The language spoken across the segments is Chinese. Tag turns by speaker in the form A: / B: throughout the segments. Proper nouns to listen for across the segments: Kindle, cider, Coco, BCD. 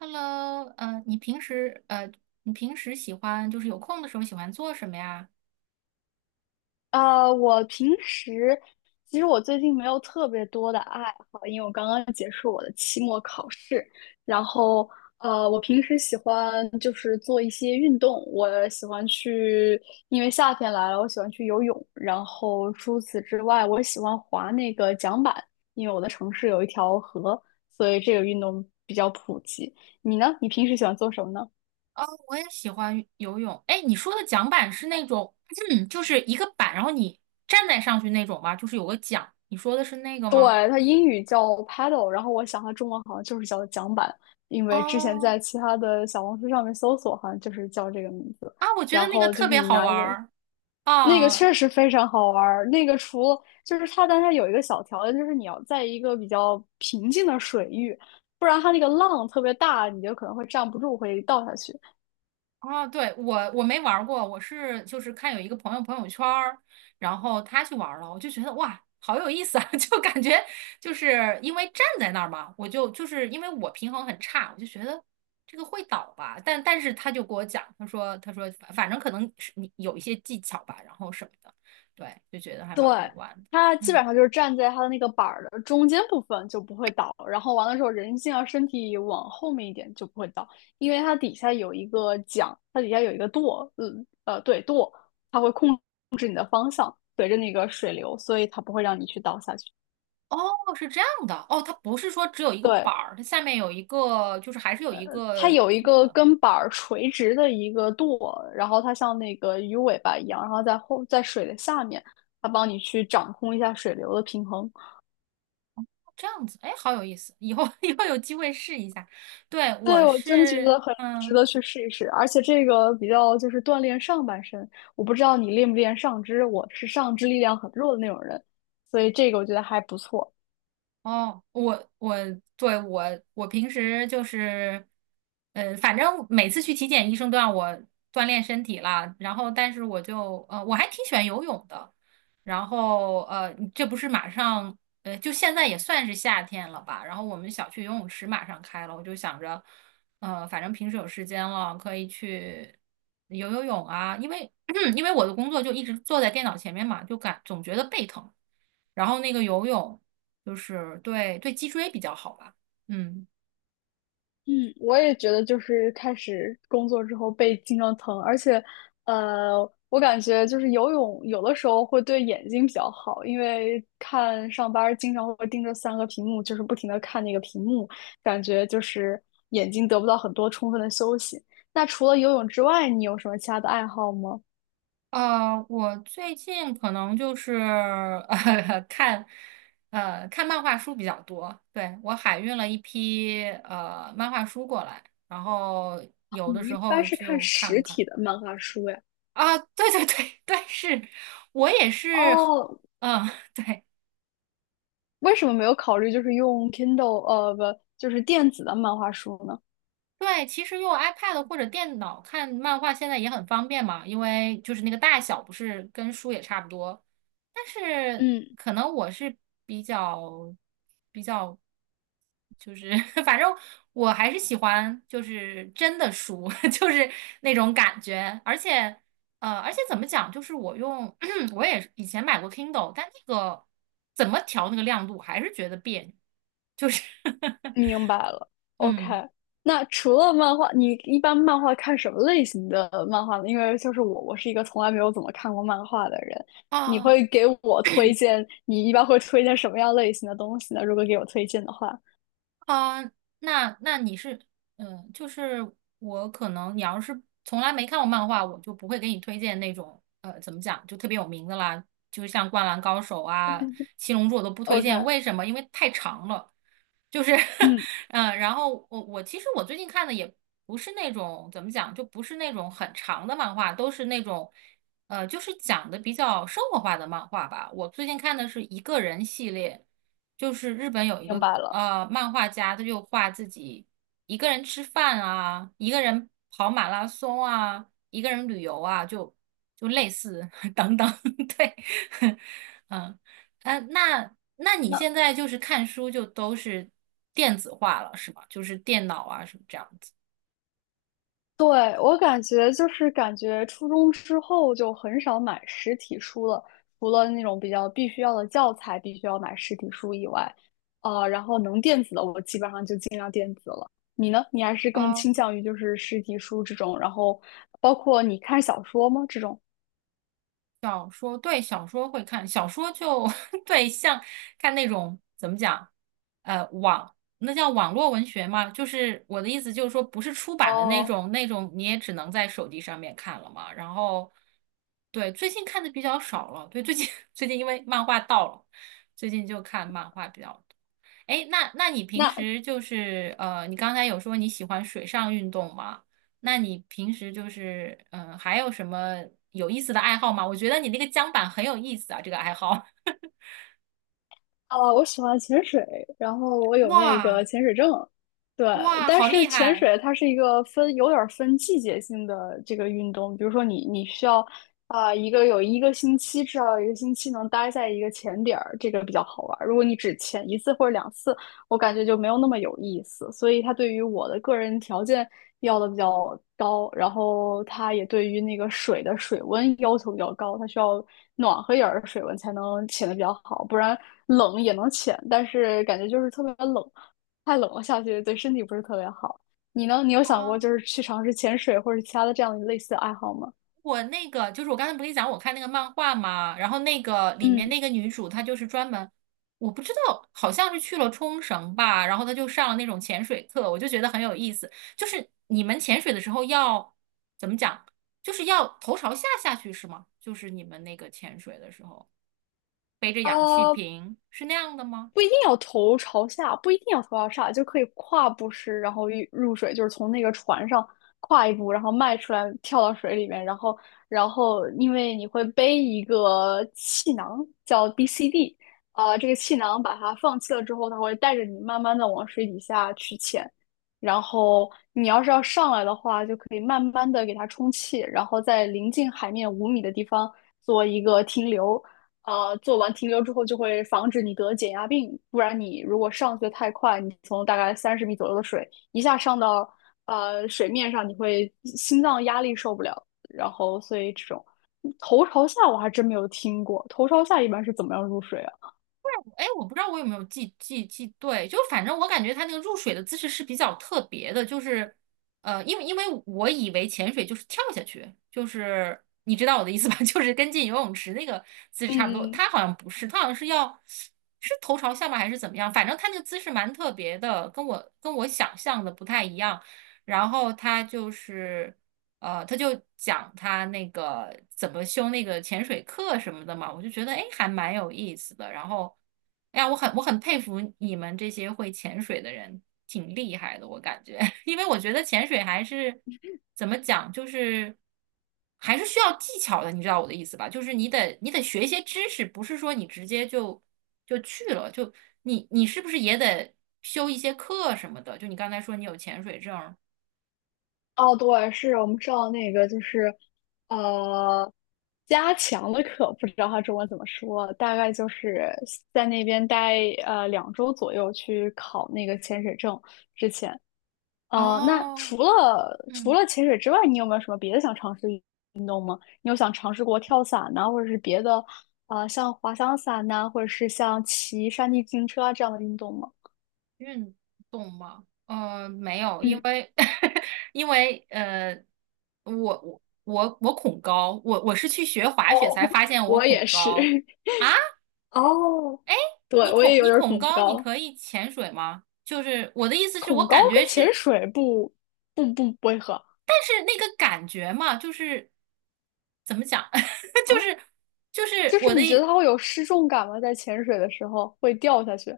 A: Hello，你平时喜欢就是有空的时候喜欢做什么呀？
B: 我平时其实我最近没有特别多的爱好，因为我刚刚结束我的期末考试。然后，我平时喜欢就是做一些运动，我喜欢去，因为夏天来了，我喜欢去游泳。然后除此之外，我喜欢滑那个桨板，因为我的城市有一条河，所以这个运动比较普及。你呢？你平时喜欢做什么呢？
A: 哦，我也喜欢游泳。哎，你说的桨板是那种，就是一个板，然后你站在上去那种吗？就是有个桨。你说的是那个
B: 对，
A: 吗？
B: 它英语叫 Paddle，然后我想它中文好像就是叫桨板，因为之前
A: 哦，
B: 在其他的小红书上面搜索，好像就是叫这个名字。
A: 啊，我觉得
B: 然
A: 那个
B: 后就
A: 特
B: 是
A: 别
B: 你
A: 好
B: 拿
A: 玩
B: 一个，
A: 儿
B: 那个
A: 啊。
B: 确实非常好玩儿。那个除了就是它，但它有一个小条件，就是你要在一个比较平静的水域，不然它那个浪特别大，你就可能会站不住，会倒下去。
A: 哦，对，我没玩儿过，我是就是看有一个朋友朋友圈儿，然后他去玩儿了，我就觉得哇，好有意思啊，就感觉就是因为站在那儿嘛，我就是因为我平衡很差，我就觉得这个会倒吧，但是他就给我讲，他说反正可能是你有一些技巧吧，然后什么的。对，就觉得还
B: 对，
A: 蛮好玩的。
B: 它基
A: 嗯。
B: 本上就是站在它的那个板儿的中间部分就不会倒，然后完了之后人尽量身体往后面一点就不会倒，因为它底下有一个桨，它底下有一个舵，对舵，它会控随着那个水流，所以它不会让你去倒下去。
A: 哦，是这样的，哦，它不是说只有一个
B: 对，
A: 板儿，它下面有一个，就是还是有一
B: 它
A: 个
B: 有一个跟板儿垂直的一个舵，然后它像那个鱼尾巴一样，然后在后在水的下面，它帮你去掌控一下水流的平衡。
A: 这样子。哎，好有意思，以后 以后有机会试一下。对，
B: 对，
A: 我
B: 我真的觉
A: 是，
B: 得很值
A: 嗯。
B: 得去试一试，而且这个比较就是锻炼上半身。我不知道你练不练上肢，我是上肢力量很弱的那种人，所以这个我觉得还不错。
A: 哦，我对我平时就是，反正每次去体检，医生都让我锻炼身体啦。然后，但是我还挺喜欢游泳的。然后这不是马上就现在也算是夏天了吧？然后我们小区游泳池马上开了，我就想着，反正平时有时间了，可以去游游泳啊。因为 因为我的工作就一直坐在电脑前面嘛，就总觉得背疼。然后那个游泳。就是对脊椎比较好吧。嗯。
B: 嗯，我也觉得就是开始工作之后背经常疼，而且，呃，我感觉就是游泳有的时候会对眼睛比较好，因为看上班儿经常会盯着3个屏幕，就是不停的看那个屏幕，感觉就是眼睛得不到很多充分的休息。那除了游泳之外，你有什么其他的爱好吗？
A: 我最近可能就是 呃看看漫画书比较多。对，我海运了一批漫画书过来，然后有的
B: 你一
A: 时候
B: 般是看
A: 就看
B: 实
A: 看。
B: 体的漫画书呀？
A: 啊，对对对对，是我也是，
B: 哦，
A: 嗯，对。
B: 为什么没有考虑就是用 Kindle，不，就是电子的漫画书呢？
A: 对，其实用 iPad 或者电脑看漫画现在也很方便嘛，因为就是那个大小不是跟书也差不多。但是
B: 嗯。
A: 可能我是比较比较，就是 反正我还是喜欢就是真的书，就是那种感觉。而且怎么讲，就是我用 我也以前买过 Kindle,但那个怎么调那个亮度，还是觉得别扭，就是
B: 明白了 ，OK。
A: 嗯。
B: 那除了漫画，你一般漫画看什么类型的漫画呢？因为就是我，我是一个从来没有怎么看过漫画的人。你
A: 啊。
B: 会给我推荐，你一般会推荐什么样类型的东西呢？如果给我推荐的话
A: 啊，那你是，嗯，就是我可能你要是从来没看过漫画，我就不会给你推荐那种，怎么讲，就特别有名的啦，就像《灌篮高手》啊、《七龙珠》我都不推
B: ，OK，
A: 荐。为什么？因为太长了，就是
B: 嗯，
A: 嗯，然后我其实我最近看的也不是那种怎么讲，就不是那种很长的漫画，都是那种就是讲的比较生活化的漫画吧。我最近看的是一个人系列，就是日本有一
B: 明
A: 个
B: 白了。
A: 漫画家，他就画自己一个人吃饭啊，一个人跑马拉松啊，一个人旅游啊，就类似 等等，对，嗯。那你
B: 那
A: 现在就是看书就都是电子化了，是吗？就是电脑啊什么这样子。
B: 对，我感觉就是感觉初中之后就很少买实体书了，除了那种比较必须要的教材必须要买实体书以外，然后能电子的我基本上就尽量电子了。你呢？你还是更
A: 哦，
B: 倾向于就是实体书这种，然后包括你看小说吗？这种？
A: 小说，对，小说会看，小说就 对，像看那种怎么讲，那叫网络文学嘛，就是我的意思就是说，不是出版的那
B: 哦，
A: 种，那种你也只能在手机上面看了嘛。然后，对，最近看的比较少了，对，最近 最近因为漫画到了，最近就看漫画比较。哎，那你平
B: 那
A: 时就是你刚才有说你喜欢水上运动吗？那你平时就是还有什么有意思的爱好吗？我觉得你那个桨板很有意思啊，这个爱好。
B: 哦，我喜欢潜水，然后我有那
A: 哇
B: 个潜水证，对。
A: 哇，
B: 但
A: 好厉
B: 是潜
A: 害！
B: 水它是一个分有点儿分季节性的这个运动，比如说你需要有一个星期，至少有一个星期能待在一个潜点儿，这个比较好玩儿。如果你只潜一次或者两次，我感觉就没有那么有意思，所以他对于我的个人条件要的比较高，然后他也对于那个水的水温要求比较高，它需要暖和一点儿的水温才能潜的比较好，不然冷也能潜，但是感觉就是特别冷，太冷了下去对身体不是特别好。你呢？你有想过就
A: 哦，
B: 是去尝试潜水或者其他的这样类似的爱好吗？
A: 我那个就是我刚才不跟你讲，我看那个漫画嘛，然后那个里面
B: 嗯，
A: 那个女主她就是专门，我不知道好像是去了冲绳吧，然后她就上了那种潜水课，我就觉得很有意思。就是你们潜水的时候要怎么讲，就是要头朝下下去是吗？就是你们那个潜水的时候背着氧气
B: 啊。
A: 瓶是那样的吗？
B: 不一定要头朝下，不一定要头朝上，就可以跨步式，然后一入水，就是从那个船上跨一步，然后迈出来，跳到水里面，然后，然后因为你会背一个气囊，叫 BCD 这个气囊把它放气了之后，它会带着你慢慢的往水底下去潜，然后你要是要上来的话，就可以慢慢的给它充气，然后在临近海面5米的地方做一个停留。做完停留之后就会防止你得减压病，不然你如果上去的太快，你从大概30米左右的水一下上到水面上，你会心脏压力受不了。然后，所以这种头朝下我还真没有听过，头朝下一般是怎么样入水啊？
A: 哎，我不知道我有没有记对，就反正我感觉它那个入水的姿势是比较特别的，就是因为我以为潜水就是跳下去，就是你知道我的意思吧，就是跟进游泳池那个姿势差不多，
B: 嗯嗯，
A: 它好像不是，它好像是要是头朝下吗还是怎么样？反正它那个姿势蛮特别的，跟我想象的不太一样。然后它就是。他就讲他那个怎么修那个潜水课什么的嘛，我就觉得哎，诶还蛮有意思的。然后，哎呀，我很佩服你们这些会潜水的人，挺厉害的，我感觉，因为我觉得潜水还是怎么讲，就是还是需要技巧的，你知道我的意思吧？就是你得学一些知识，不是说你直接就去了，就你是不是也得修一些课什么的？就你刚才说你有潜水证儿。
B: 哦，对，是我们上那个就是呃加强的课，不知道它中文怎么说，大概就是在那边待2周左右去考那个潜水证之前。那
A: 哦，
B: 除了
A: 嗯。
B: 潜水之外，你有没有什么别的想尝试？你有想尝试过跳伞呐、或者是别的，像滑翔伞呐、或者是像骑山地自行车啊这样的运动吗？
A: 运动吗？没有，因
B: 嗯，
A: 为 因为我恐高，我是去学滑雪
B: 哦，
A: 才发 现我
B: 我也
A: 恐
B: 是。
A: 高啊！
B: 哦，对，
A: 你
B: 我
A: 恐
B: 也有
A: 你
B: 点儿
A: 恐
B: 恐
A: 高，你
B: 高，
A: 可以潜水吗？就是我的意思是我
B: 恐
A: 感
B: 高
A: 觉
B: 跟潜
A: 是，
B: 水不会合
A: 但是那个感觉嘛，就是怎么讲，就
B: 啊。
A: 是就是
B: 就是
A: 我的。
B: 你觉得它会有失重感吗？在潜水的时候会掉下去？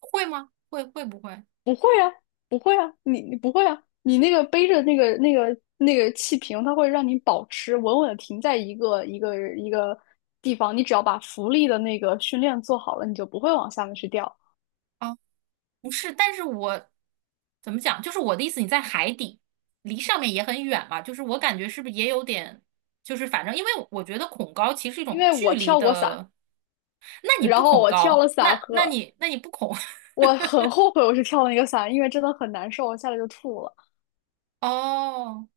A: 会吗？会不会？
B: 不会啊，不会啊，你不会啊，你那个背着那个气瓶，它会让你保持稳稳的停在一个一个一个地方。你只要把浮力的那个训练做好了，你就不会往下面去掉。
A: 啊？不是，但是我怎么讲？就是我的意思，你在海底，离上面也很远嘛。就是我感觉是不是也有点，就是反正因为我觉得恐高其实是一
B: 因
A: 种
B: 为我
A: 距离
B: 跳过伞，
A: 的。那你
B: 然
A: 不
B: 后
A: 恐
B: 我跳了
A: 高，
B: 伞
A: 那那
B: 和
A: 你那你不恐
B: 我很后悔我是跳了那个伞，因为真的很难受，我下来就吐了。
A: 哦，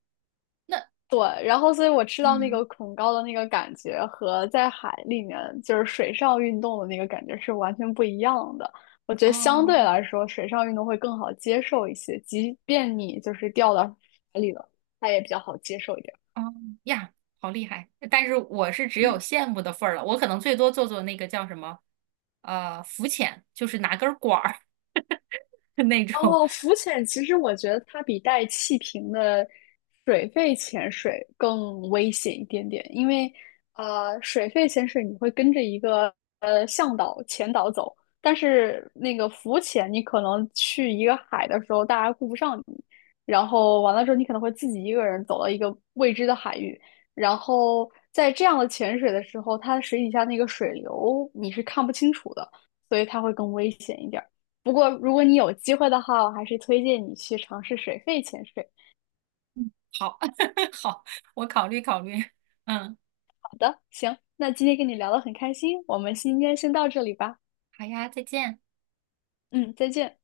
A: 那
B: 对，然后所以我吃到那
A: 嗯
B: 个恐高的那个感觉和在海里面就是水上运动的那个感觉是完全不一样的。我觉得相对
A: 哦
B: 来说，水上运动会更好接受一些，即便你就是掉到海里了，它也比较好接受一点。
A: 哦呀，好厉害！但是我是只有羡慕的份儿了，我可能最多做做那个叫什么浮潜，就是拿根儿管儿 那种。
B: 哦，浮潜其实我觉得它比带气瓶的水肺潜水更危险一点点，因为水肺潜水你会跟着一个向导、前导走，但是那个浮潜你可能去一个海的时候，大家顾不上你，然后完了之后你可能会自己一个人走到一个未知的海域，然后在这样的潜水的时候，它水底下那个水流你是看不清楚的，所以它会更危险一点儿。不过如果你有机会的话，我还是推荐你去尝试水肺潜水。
A: 好 好，我考虑考虑，嗯。
B: 好的，行，那今天跟你聊得很开心，我们今天先到这里吧。
A: 好呀，再见。
B: 嗯，再见。